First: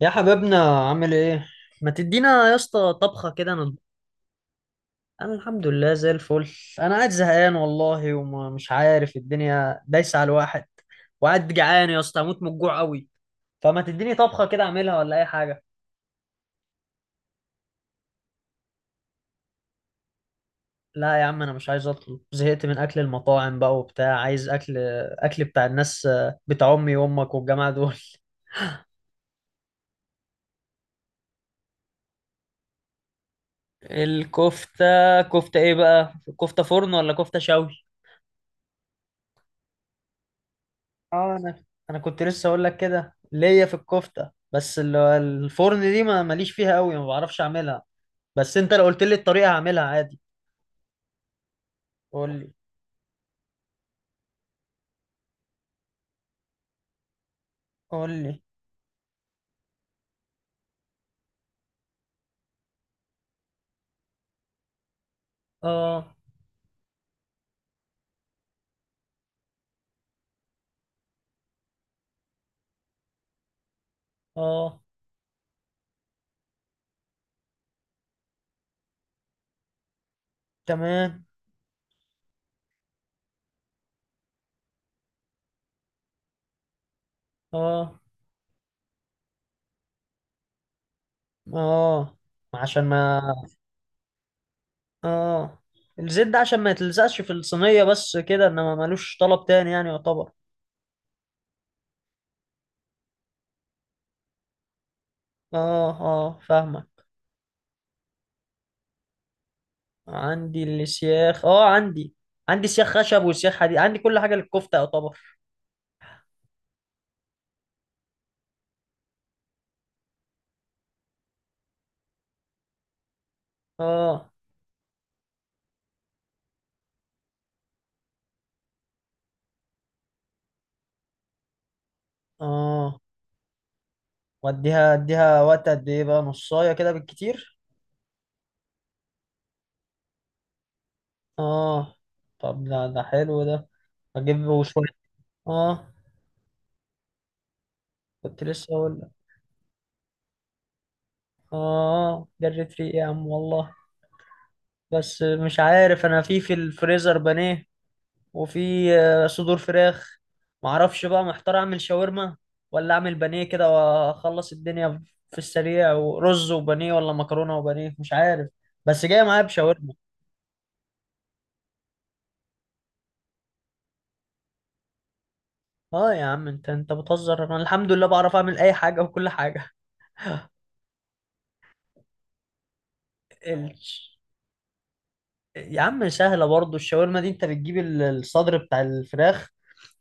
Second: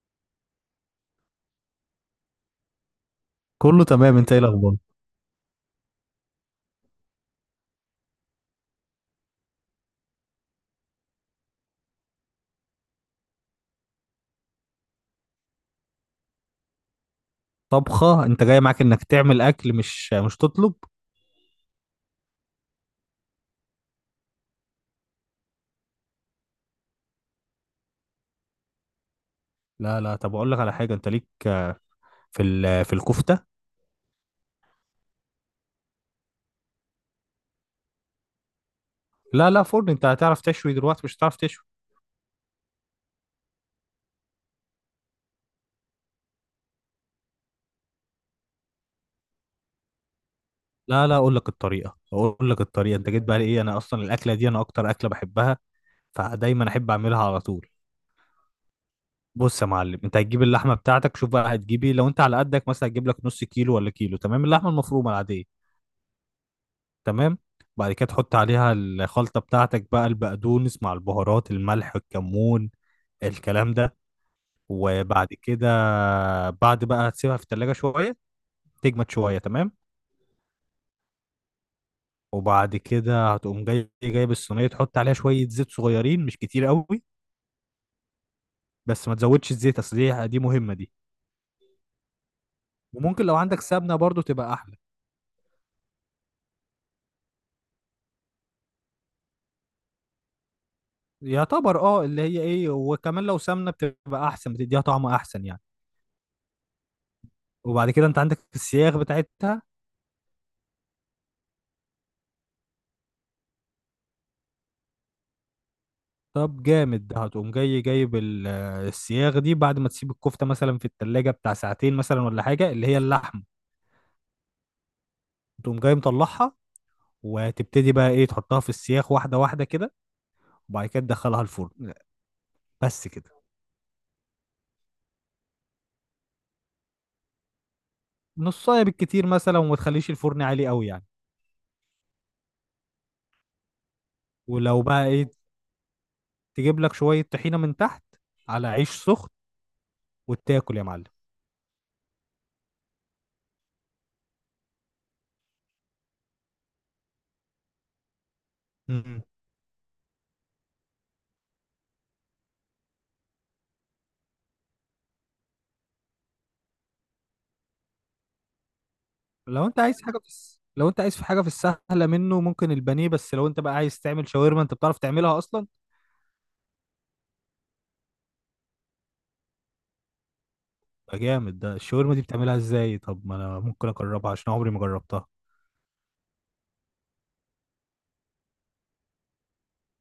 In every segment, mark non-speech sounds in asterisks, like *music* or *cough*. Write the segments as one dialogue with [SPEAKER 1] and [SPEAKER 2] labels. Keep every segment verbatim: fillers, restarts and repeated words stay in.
[SPEAKER 1] يا حبيبنا عامل ايه؟ ما تدينا يا اسطى طبخه كده. انا
[SPEAKER 2] كله تمام، انت ايه الاخبار؟
[SPEAKER 1] انا الحمد لله زي الفل. انا قاعد زهقان والله ومش عارف الدنيا دايسه على الواحد، وقاعد جعان يا اسطى اموت من الجوع قوي، فما تديني طبخه كده اعملها ولا اي حاجه.
[SPEAKER 2] طبخه؟ انت جاي معاك انك تعمل اكل مش مش تطلب؟
[SPEAKER 1] لا يا عم انا مش عايز اطلب، زهقت من اكل المطاعم بقى وبتاع، عايز اكل اكل بتاع الناس، بتاع امي وامك والجماعه دول.
[SPEAKER 2] لا لا، طب اقول لك على حاجه. انت ليك في ال- في الكفته.
[SPEAKER 1] الكفته؟ كفته ايه بقى؟ كفته فرن ولا كفته شوي؟
[SPEAKER 2] لا لا، فرن. انت هتعرف تشوي دلوقتي؟ مش
[SPEAKER 1] اه
[SPEAKER 2] هتعرف
[SPEAKER 1] انا،
[SPEAKER 2] تشوي.
[SPEAKER 1] انا كنت لسه اقول لك كده ليا في الكفته، بس ال- الفرن دي ما ماليش فيها قوي، ما بعرفش اعملها، بس انت لو قلت لي الطريقه هعملها عادي.
[SPEAKER 2] لا لا، اقول لك الطريقه،
[SPEAKER 1] قول
[SPEAKER 2] اقول
[SPEAKER 1] لي.
[SPEAKER 2] لك الطريقه. انت جيت بقى، ايه، انا اصلا الاكله دي انا اكتر اكله بحبها، فدايما احب اعملها على طول.
[SPEAKER 1] قول لي.
[SPEAKER 2] بص يا معلم، انت هتجيب اللحمه بتاعتك، شوف بقى هتجيبي لو انت على قدك مثلا هتجيب لك نص كيلو ولا كيلو، تمام؟ اللحمه المفرومه العاديه،
[SPEAKER 1] اه.
[SPEAKER 2] تمام. بعد كده تحط عليها الخلطه بتاعتك بقى، البقدونس مع البهارات، الملح، الكمون، الكلام ده.
[SPEAKER 1] اه.
[SPEAKER 2] وبعد كده، بعد بقى هتسيبها في التلاجة شوية تجمد شوية، تمام.
[SPEAKER 1] تمام.
[SPEAKER 2] وبعد كده هتقوم جاي جايب الصينية، تحط عليها شوية زيت صغيرين، مش كتير قوي،
[SPEAKER 1] اه.
[SPEAKER 2] بس ما تزودش الزيت اصل دي دي مهمة دي.
[SPEAKER 1] اه، عشان ما.
[SPEAKER 2] وممكن لو عندك سمنة برضو تبقى احلى.
[SPEAKER 1] اه، الزيت ده عشان ما يتلزقش في الصينيه بس كده، انما ملوش طلب تاني يعني، يعتبر.
[SPEAKER 2] يعتبر، اه، اللي هي ايه، وكمان لو سمنة بتبقى احسن، بتديها طعم احسن يعني.
[SPEAKER 1] اه، اه، فاهمك.
[SPEAKER 2] وبعد كده انت عندك السياخ بتاعتها.
[SPEAKER 1] عندي السياخ، اه عندي، عندي سياخ خشب وسياخ حديد، عندي كل حاجه للكفته يعتبر.
[SPEAKER 2] طب جامد، هتقوم جاي جايب ال- السياخ دي بعد ما تسيب الكفتة مثلا في التلاجة بتاع ساعتين مثلا ولا حاجة، اللي هي اللحمة،
[SPEAKER 1] اه.
[SPEAKER 2] تقوم جاي مطلعها وتبتدي بقى ايه، تحطها في السياخ واحده واحده كده، وبعد كده تدخلها الفرن.
[SPEAKER 1] اه.
[SPEAKER 2] بس كده.
[SPEAKER 1] واديها اديها وقت قد ايه بقى؟ نصايه كده بالكتير.
[SPEAKER 2] نصايه بالكتير مثلا، وما تخليش الفرن عالي قوي يعني.
[SPEAKER 1] اه طب ده ده حلو ده. اجيب
[SPEAKER 2] ولو
[SPEAKER 1] وشويه.
[SPEAKER 2] بقى ايه،
[SPEAKER 1] اه
[SPEAKER 2] تجيب لك شويه طحينه من تحت
[SPEAKER 1] كنت
[SPEAKER 2] على
[SPEAKER 1] لسه
[SPEAKER 2] عيش
[SPEAKER 1] اقول لك.
[SPEAKER 2] سخن وتاكل يا معلم.
[SPEAKER 1] اه جريت ريقي يا عم والله، بس مش عارف، انا في في الفريزر بانيه، وفي
[SPEAKER 2] مم.
[SPEAKER 1] آه، صدور فراخ. معرفش بقى، محتار اعمل شاورما ولا اعمل بانيه كده واخلص الدنيا، في السريع ورز وبانيه ولا مكرونه وبانيه، مش عارف، بس جاي معايا
[SPEAKER 2] لو انت
[SPEAKER 1] بشاورما.
[SPEAKER 2] عايز حاجه في الس... لو انت عايز في حاجه في السهله منه، ممكن البانيه. بس لو انت بقى عايز تعمل شاورما، انت بتعرف تعملها اصلا؟
[SPEAKER 1] اه يا عم انت انت بتهزر، انا الحمد لله بعرف اعمل اي حاجه وكل حاجه.
[SPEAKER 2] يبقى جامد. ده الشاورما دي بتعملها ازاي؟ طب ما انا
[SPEAKER 1] ال...
[SPEAKER 2] ممكن اجربها، عشان عمري ما جربتها.
[SPEAKER 1] يا عم سهلة برضو الشاورما دي، انت بتجيب ال- الصدر بتاع الفراخ.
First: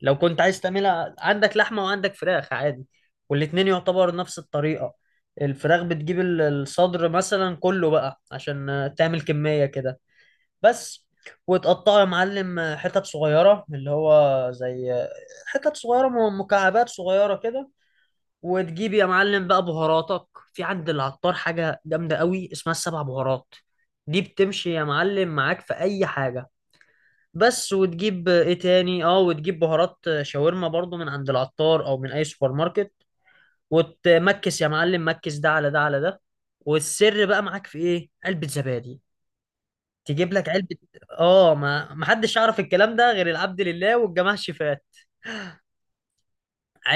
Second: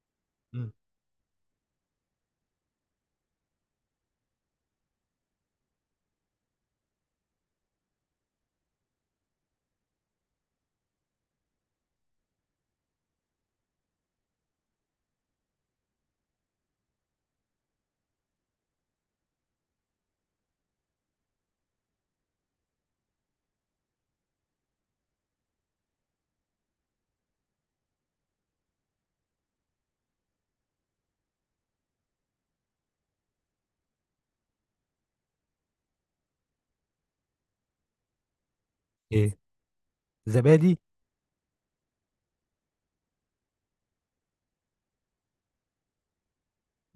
[SPEAKER 1] لو كنت عايز
[SPEAKER 2] مم.
[SPEAKER 1] تعملها عندك لحمة وعندك فراخ عادي، والاتنين يعتبر نفس الطريقة. الفراخ بتجيب ال- الصدر مثلا كله بقى عشان آه، تعمل كمية كده بس. وتقطعه يا معلم آه، حتت صغيرة اللي هو زي آه، حتت صغيرة م- مكعبات صغيرة كده. وتجيب يا معلم بقى بهاراتك، في عند العطار حاجة جامدة قوي اسمها السبع بهارات، دي بتمشي يا معلم معاك في أي حاجة بس. وتجيب ايه تاني، اه وتجيب بهارات شاورما برضو من عند العطار او من اي سوبر ماركت. وتمكس يا معلم مكس، ده على ده على ده. والسر بقى معاك في ايه؟ علبة زبادي.
[SPEAKER 2] ايه؟
[SPEAKER 1] تجيب لك علبة.
[SPEAKER 2] زبادي؟
[SPEAKER 1] اه ما محدش يعرف الكلام ده غير العبد لله والجماعة الشفاة.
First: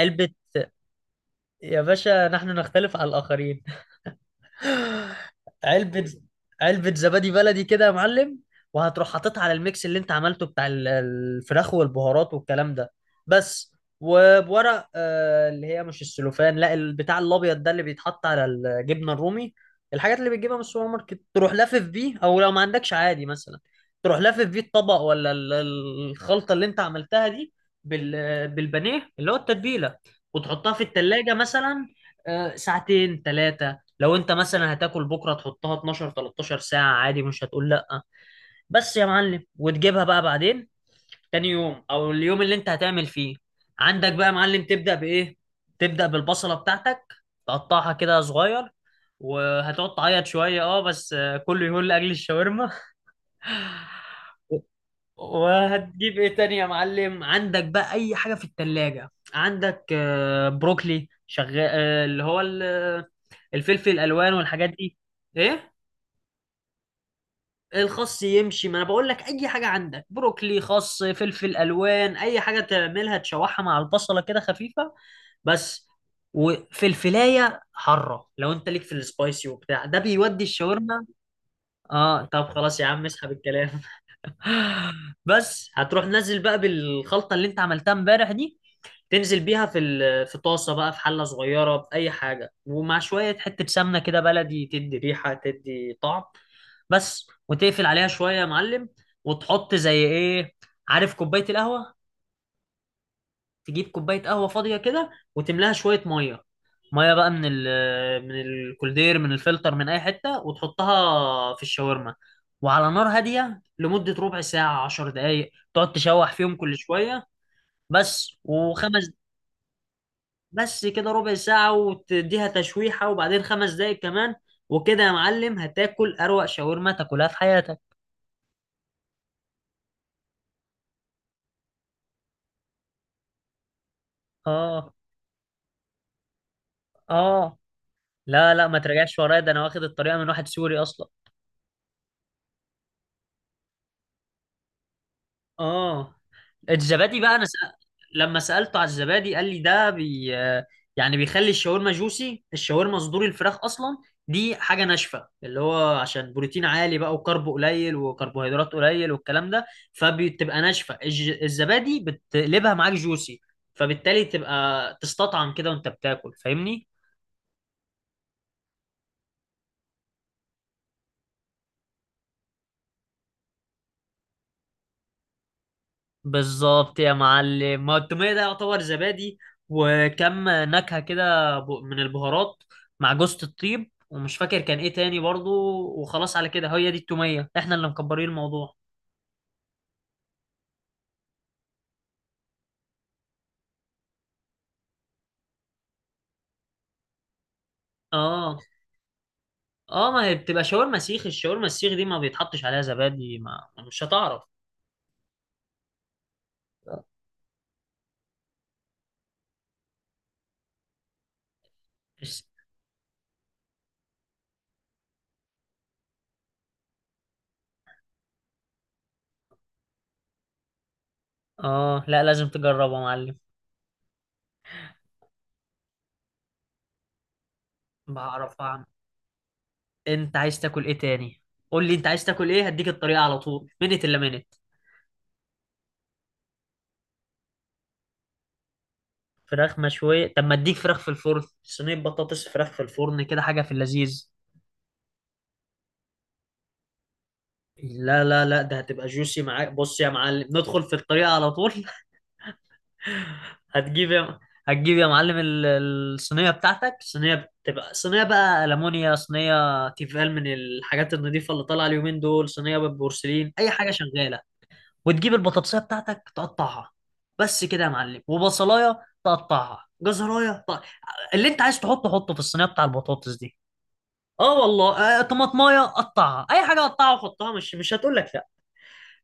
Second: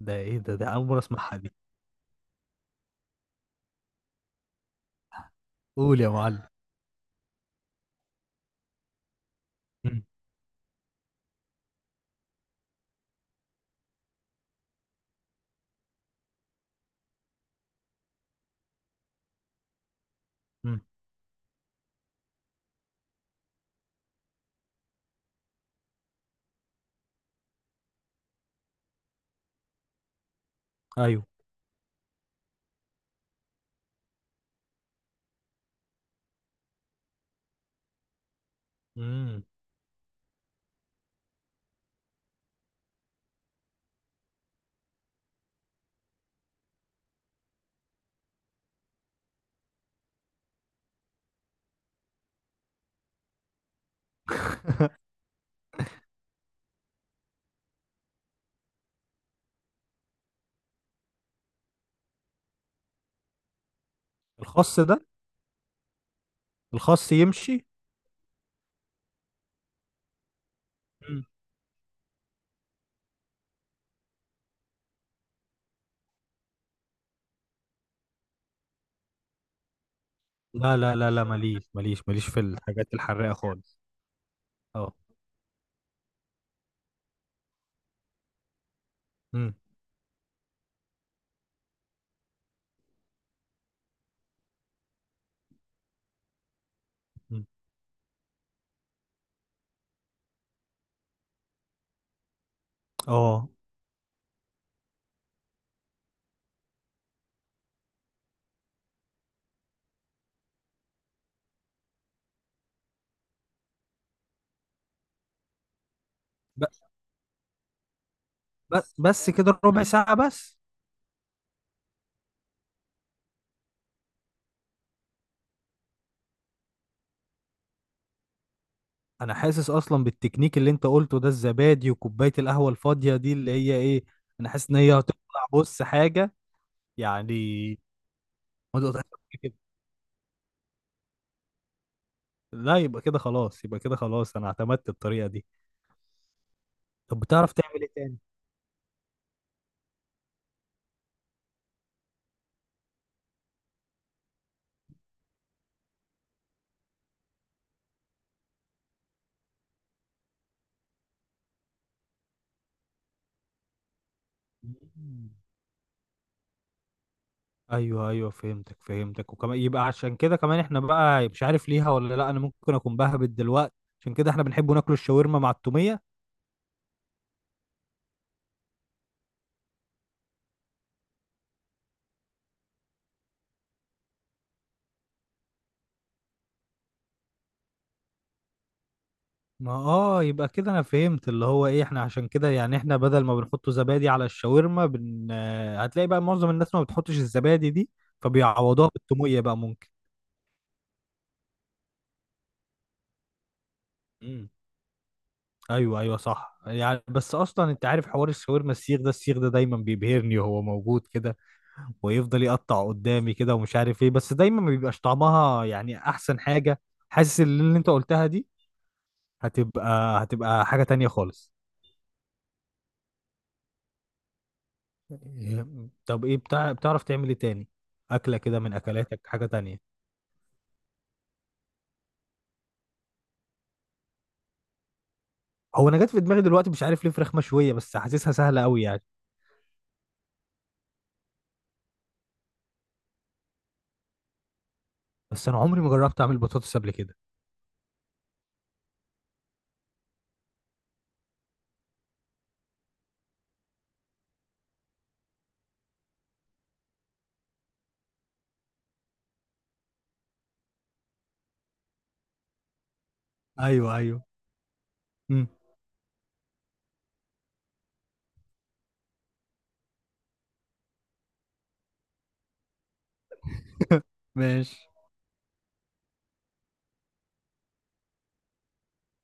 [SPEAKER 2] ده ايه ده ده اول مره اسمعها دي.
[SPEAKER 1] يا باشا نحن نختلف على الآخرين. *gasps*
[SPEAKER 2] قول يا
[SPEAKER 1] علبة.
[SPEAKER 2] معلم.
[SPEAKER 1] علبة زبادي بلدي كده يا معلم، وهتروح حاططها على الميكس اللي
[SPEAKER 2] مم.
[SPEAKER 1] انت عملته بتاع ال- الفراخ والبهارات والكلام ده بس. وبورق آه، اللي هي مش السلوفان، لا البتاع الابيض ده اللي بيتحط على الجبنة الرومي، الحاجات اللي بتجيبها من
[SPEAKER 2] مم.
[SPEAKER 1] السوبر ماركت، تروح لافف بيه، او لو ما عندكش عادي مثلا تروح لافف بيه الطبق، ولا ال- ال- الخلطة اللي انت عملتها دي بال- بالبانيه اللي هو التتبيلة، وتحطها في
[SPEAKER 2] ايوه.
[SPEAKER 1] التلاجة مثلا آه، ساعتين ثلاثة. لو انت مثلا هتاكل بكره تحطها اتناشر تلتاشر ساعه عادي مش هتقول لا. بس يا
[SPEAKER 2] مم.
[SPEAKER 1] معلم، وتجيبها بقى بعدين تاني يوم او اليوم اللي انت هتعمل فيه. عندك بقى يا معلم، تبدا بايه؟ تبدا بالبصله بتاعتك، تقطعها كده صغير، وهتقعد تعيط شويه اه بس، آه، كله يقول لاجل الشاورما.
[SPEAKER 2] *laughs*
[SPEAKER 1] وهتجيب ايه تاني يا معلم؟ عندك بقى اي حاجه في التلاجة، عندك آه، بروكلي شغال، آه، اللي هو ال- الفلفل الالوان والحاجات
[SPEAKER 2] الخاص
[SPEAKER 1] دي.
[SPEAKER 2] ده.
[SPEAKER 1] ايه.
[SPEAKER 2] الخاص يمشي.
[SPEAKER 1] الخس يمشي، ما انا بقول لك اي حاجه عندك، بروكلي خس
[SPEAKER 2] مم.
[SPEAKER 1] فلفل الوان اي حاجه، تعملها تشوحها مع البصله كده خفيفه بس. وفلفلايه حاره لو انت ليك في السبايسي وبتاع، ده بيودي
[SPEAKER 2] لا لا
[SPEAKER 1] الشاورما.
[SPEAKER 2] لا لا، ماليش ماليش
[SPEAKER 1] اه
[SPEAKER 2] ماليش في
[SPEAKER 1] طب خلاص يا
[SPEAKER 2] الحاجات
[SPEAKER 1] عم اسحب
[SPEAKER 2] الحراقه
[SPEAKER 1] الكلام.
[SPEAKER 2] خالص. اه.
[SPEAKER 1] بس هتروح نازل بقى بالخلطة اللي انت عملتها امبارح دي، تنزل
[SPEAKER 2] مم.
[SPEAKER 1] بيها في ال- في طاسة بقى، في حلة صغيرة، بأي حاجة، ومع شوية حتة سمنة كده بلدي، تدي ريحة تدي طعم بس.
[SPEAKER 2] مم.
[SPEAKER 1] وتقفل عليها شوية يا معلم. وتحط زي ايه؟ عارف كوباية القهوة؟
[SPEAKER 2] اه.
[SPEAKER 1] تجيب كوبايه قهوه فاضيه كده، وتملاها شويه ميه. ميه بقى من ال، من الكولدير من الفلتر من اي حته، وتحطها في الشاورما، وعلى نار هاديه لمده ربع ساعه عشر دقايق، تقعد تشوح فيهم
[SPEAKER 2] ب-
[SPEAKER 1] كل شويه بس.
[SPEAKER 2] ب-
[SPEAKER 1] وخمس.
[SPEAKER 2] بس كده، ربع ساعه بس؟
[SPEAKER 1] بس كده ربع ساعه، وتديها تشويحه وبعدين خمس دقايق كمان، وكده يا معلم هتاكل اروق شاورما تاكلها في حياتك.
[SPEAKER 2] انا حاسس اصلا بالتكنيك اللي انت قلته ده، الزبادي وكوبايه القهوه الفاضيه دي، اللي هي ايه، انا حاسس ان
[SPEAKER 1] اه.
[SPEAKER 2] هي هتطلع، بص، حاجه
[SPEAKER 1] اه
[SPEAKER 2] يعني.
[SPEAKER 1] لا لا ما
[SPEAKER 2] ما تقدرش
[SPEAKER 1] تراجعش
[SPEAKER 2] تقول
[SPEAKER 1] ورايا، ده
[SPEAKER 2] كده.
[SPEAKER 1] انا واخد الطريقه من واحد سوري اصلا.
[SPEAKER 2] لا، يبقى كده خلاص، يبقى كده خلاص، انا اعتمدت الطريقه دي.
[SPEAKER 1] اه الزبادي
[SPEAKER 2] طب
[SPEAKER 1] بقى انا
[SPEAKER 2] بتعرف
[SPEAKER 1] سأ...
[SPEAKER 2] تعمل ايه تاني؟
[SPEAKER 1] لما سالته على الزبادي قال لي ده بي... آه، يعني بيخلي الشاورما جوسي، الشاورما صدور الفراخ اصلا دي حاجه ناشفه، اللي هو عشان بروتين عالي بقى وكرب قليل وكربوهيدرات قليل والكلام ده، فبتبقى ناشفه، الج... الزبادي بتقلبها معاك جوسي، فبالتالي تبقى
[SPEAKER 2] مم.
[SPEAKER 1] تستطعم كده وانت بتاكل، فاهمني.
[SPEAKER 2] ايوه ايوه، فهمتك فهمتك. وكمان يبقى عشان كده، كمان احنا بقى، مش عارف ليها ولا لا، انا ممكن اكون بهبت دلوقتي، عشان كده احنا بنحب ناكل الشاورما مع التوميه.
[SPEAKER 1] بالظبط يا معلم، ما التومية ده يعتبر زبادي، وكم نكهة كده ب- من البهارات، مع جوزة الطيب ومش فاكر كان ايه تاني برضو، وخلاص على كده، هي دي التومية، احنا اللي مكبرين الموضوع.
[SPEAKER 2] ما اه، يبقى كده انا فهمت اللي هو ايه، احنا عشان كده يعني، احنا بدل ما بنحط زبادي على الشاورما بن... آه، هتلاقي بقى معظم الناس ما بتحطش الزبادي دي،
[SPEAKER 1] اه.
[SPEAKER 2] فبيعوضوها بالتوميه بقى، ممكن.
[SPEAKER 1] اه ما هي بتبقى شاورما سيخ، الشاورما السيخ دي ما بيتحطش عليها زبادي، ما مش هتعرف.
[SPEAKER 2] ايوه ايوه صح يعني. بس اصلا انت عارف، حوار الشاورما السيخ ده، السيخ ده دايما بيبهرني وهو موجود كده، ويفضل
[SPEAKER 1] بس-
[SPEAKER 2] يقطع قدامي كده ومش عارف ايه، بس دايما ما بيبقاش طعمها يعني احسن حاجة. حاسس ان اللي انت قلتها دي هتبقى هتبقى حاجة تانية خالص.
[SPEAKER 1] اه لا لازم تجربها يا معلم.
[SPEAKER 2] إيه، طب ايه بتاع، بتعرف تعمل ايه تاني، اكلة كده
[SPEAKER 1] بعرف
[SPEAKER 2] من
[SPEAKER 1] اعمل.
[SPEAKER 2] اكلاتك، حاجة تانية؟
[SPEAKER 1] انت عايز تاكل ايه تاني؟ قول لي انت عايز تاكل ايه، هديك الطريقة على طول، منت الا منت.
[SPEAKER 2] هو انا جت في دماغي دلوقتي مش عارف ليه فراخ مشوية، بس حاسسها سهلة قوي يعني.
[SPEAKER 1] فراخ مشوية، طب ما اديك فراخ في الفرن، صينية بطاطس فراخ في الفرن كده، حاجة في اللذيذ.
[SPEAKER 2] بس انا عمري ما جربت اعمل بطاطس قبل كده.
[SPEAKER 1] لا لا لا ده هتبقى جوسي معاك، بص يا معلم ندخل في الطريقة على طول. *laughs* هتجيب يا هتجيب يا معلم ال- الصينية بتاعتك، صينية بتبقى صينية بقى ألمونيا، صينية تيفال من الحاجات النظيفة اللي طالعة اليومين دول، صينية بالبورسلين، أي حاجة
[SPEAKER 2] ايوه ايوه.
[SPEAKER 1] شغالة. وتجيب
[SPEAKER 2] مم.
[SPEAKER 1] البطاطسية بتاعتك تقطعها بس كده يا معلم، وبصلاية تقطعها، جزراية تقطع. اللي انت عايز تحطه حطه في الصينية بتاع البطاطس دي.
[SPEAKER 2] *laughs*
[SPEAKER 1] اه
[SPEAKER 2] ماشي.
[SPEAKER 1] والله آه، طماطمايه قطعها، اي حاجه قطعها وحطها، مش مش هتقول لك لا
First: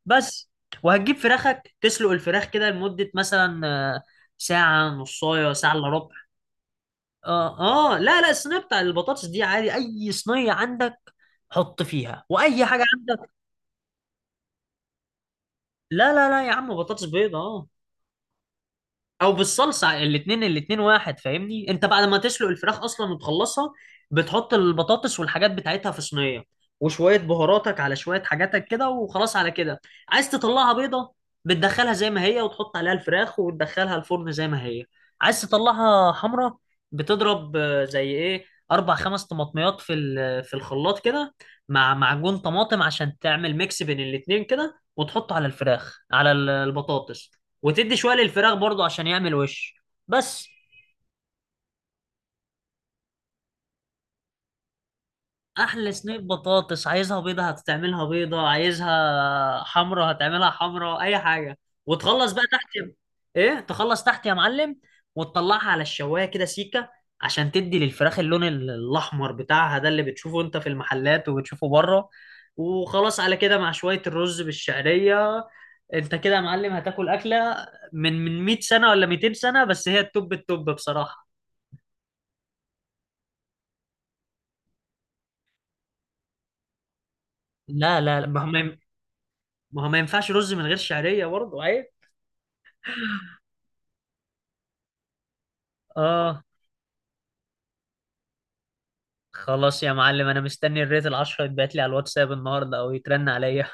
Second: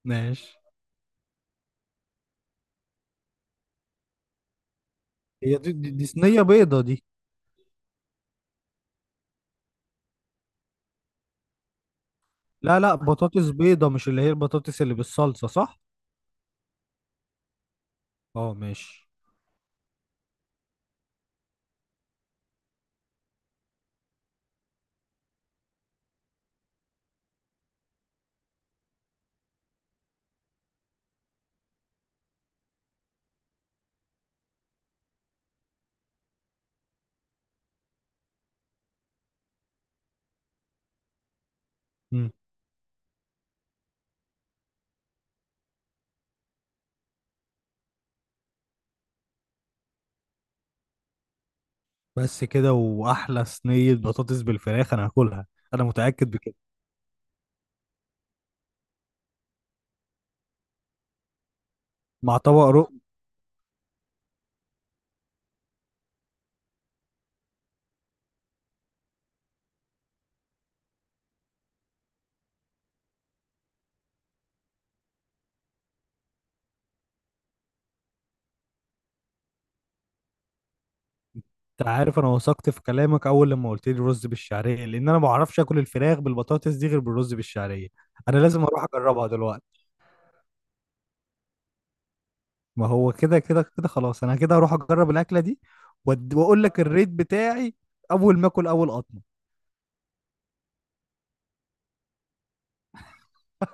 [SPEAKER 2] ماشي.
[SPEAKER 1] بس. وهتجيب فراخك تسلق الفراخ كده لمده مثلا آه، ساعه نصايه
[SPEAKER 2] هي دي,
[SPEAKER 1] ساعه الا
[SPEAKER 2] دي, دي
[SPEAKER 1] ربع.
[SPEAKER 2] صينية بيضة دي؟
[SPEAKER 1] اه. اه لا لا، الصينيه بتاع البطاطس دي عادي اي صينيه عندك، حط فيها واي
[SPEAKER 2] لا
[SPEAKER 1] حاجه
[SPEAKER 2] لا،
[SPEAKER 1] عندك.
[SPEAKER 2] بطاطس بيضة، مش اللي هي البطاطس اللي بالصلصة، صح؟
[SPEAKER 1] لا لا لا يا عم، بطاطس بيضه اه.
[SPEAKER 2] اه ماشي.
[SPEAKER 1] او بالصلصه، الاثنين الاثنين واحد فاهمني، انت بعد ما تسلق الفراخ اصلا وتخلصها، بتحط البطاطس والحاجات بتاعتها في صينيه، وشويه بهاراتك على شويه حاجاتك كده، وخلاص على كده. عايز تطلعها بيضه، بتدخلها زي ما هي وتحط عليها الفراخ وتدخلها الفرن زي ما هي. عايز تطلعها حمرا، بتضرب آه، زي ايه، اربع خمس طماطميات في ال- في الخلاط كده، مع
[SPEAKER 2] مم.
[SPEAKER 1] معجون طماطم، عشان تعمل ميكس بين الاتنين كده، وتحطه على الفراخ على ال- البطاطس وتدي شويه للفراخ برضو عشان يعمل وش بس.
[SPEAKER 2] بس كده، وأحلى صينية بطاطس بالفراخ أنا هاكلها. أنا
[SPEAKER 1] احلى صينيه
[SPEAKER 2] متأكد بكده.
[SPEAKER 1] بطاطس، عايزها بيضه هتعملها بيضه، عايزها حمرا هتعملها حمرا، اي حاجه. وتخلص
[SPEAKER 2] مع
[SPEAKER 1] بقى
[SPEAKER 2] طبق
[SPEAKER 1] تحت
[SPEAKER 2] رق.
[SPEAKER 1] يا-، ايه تخلص تحت يا معلم، وتطلعها على الشوايه كده سيكه، عشان تدي للفراخ اللون ال- الاحمر بتاعها ده اللي بتشوفه انت في المحلات وبتشوفه بره، وخلاص على كده مع شويه الرز بالشعريه. انت كده يا معلم هتاكل اكله من من مئة سنه ولا مئتين سنه، بس هي التوب التوب بصراحه.
[SPEAKER 2] أنت عارف أنا وثقت في كلامك أول لما قلت لي رز بالشعرية، لأن أنا ما بعرفش آكل الفراخ بالبطاطس دي غير بالرز بالشعرية.
[SPEAKER 1] لا لا لا،
[SPEAKER 2] أنا
[SPEAKER 1] ما هو ما
[SPEAKER 2] لازم
[SPEAKER 1] ين-
[SPEAKER 2] أروح أجربها دلوقتي.
[SPEAKER 1] ما هو ما ينفعش رز من غير شعرية برضه عيب.
[SPEAKER 2] ما هو كده كده كده خلاص، أنا كده هروح أجرب الأكلة دي وأد-
[SPEAKER 1] اه
[SPEAKER 2] وأقول لك الريت بتاعي أول ما آكل أول قطمة.
[SPEAKER 1] خلاص يا معلم انا مستني الريت العشرة يتبعت لي على الواتساب النهارده او يترن عليا.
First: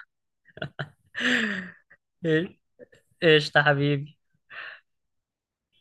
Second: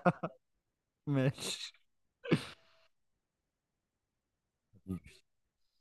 [SPEAKER 1] *laughs*
[SPEAKER 2] ماشي.
[SPEAKER 1] ايش. إيش يا حبيبي.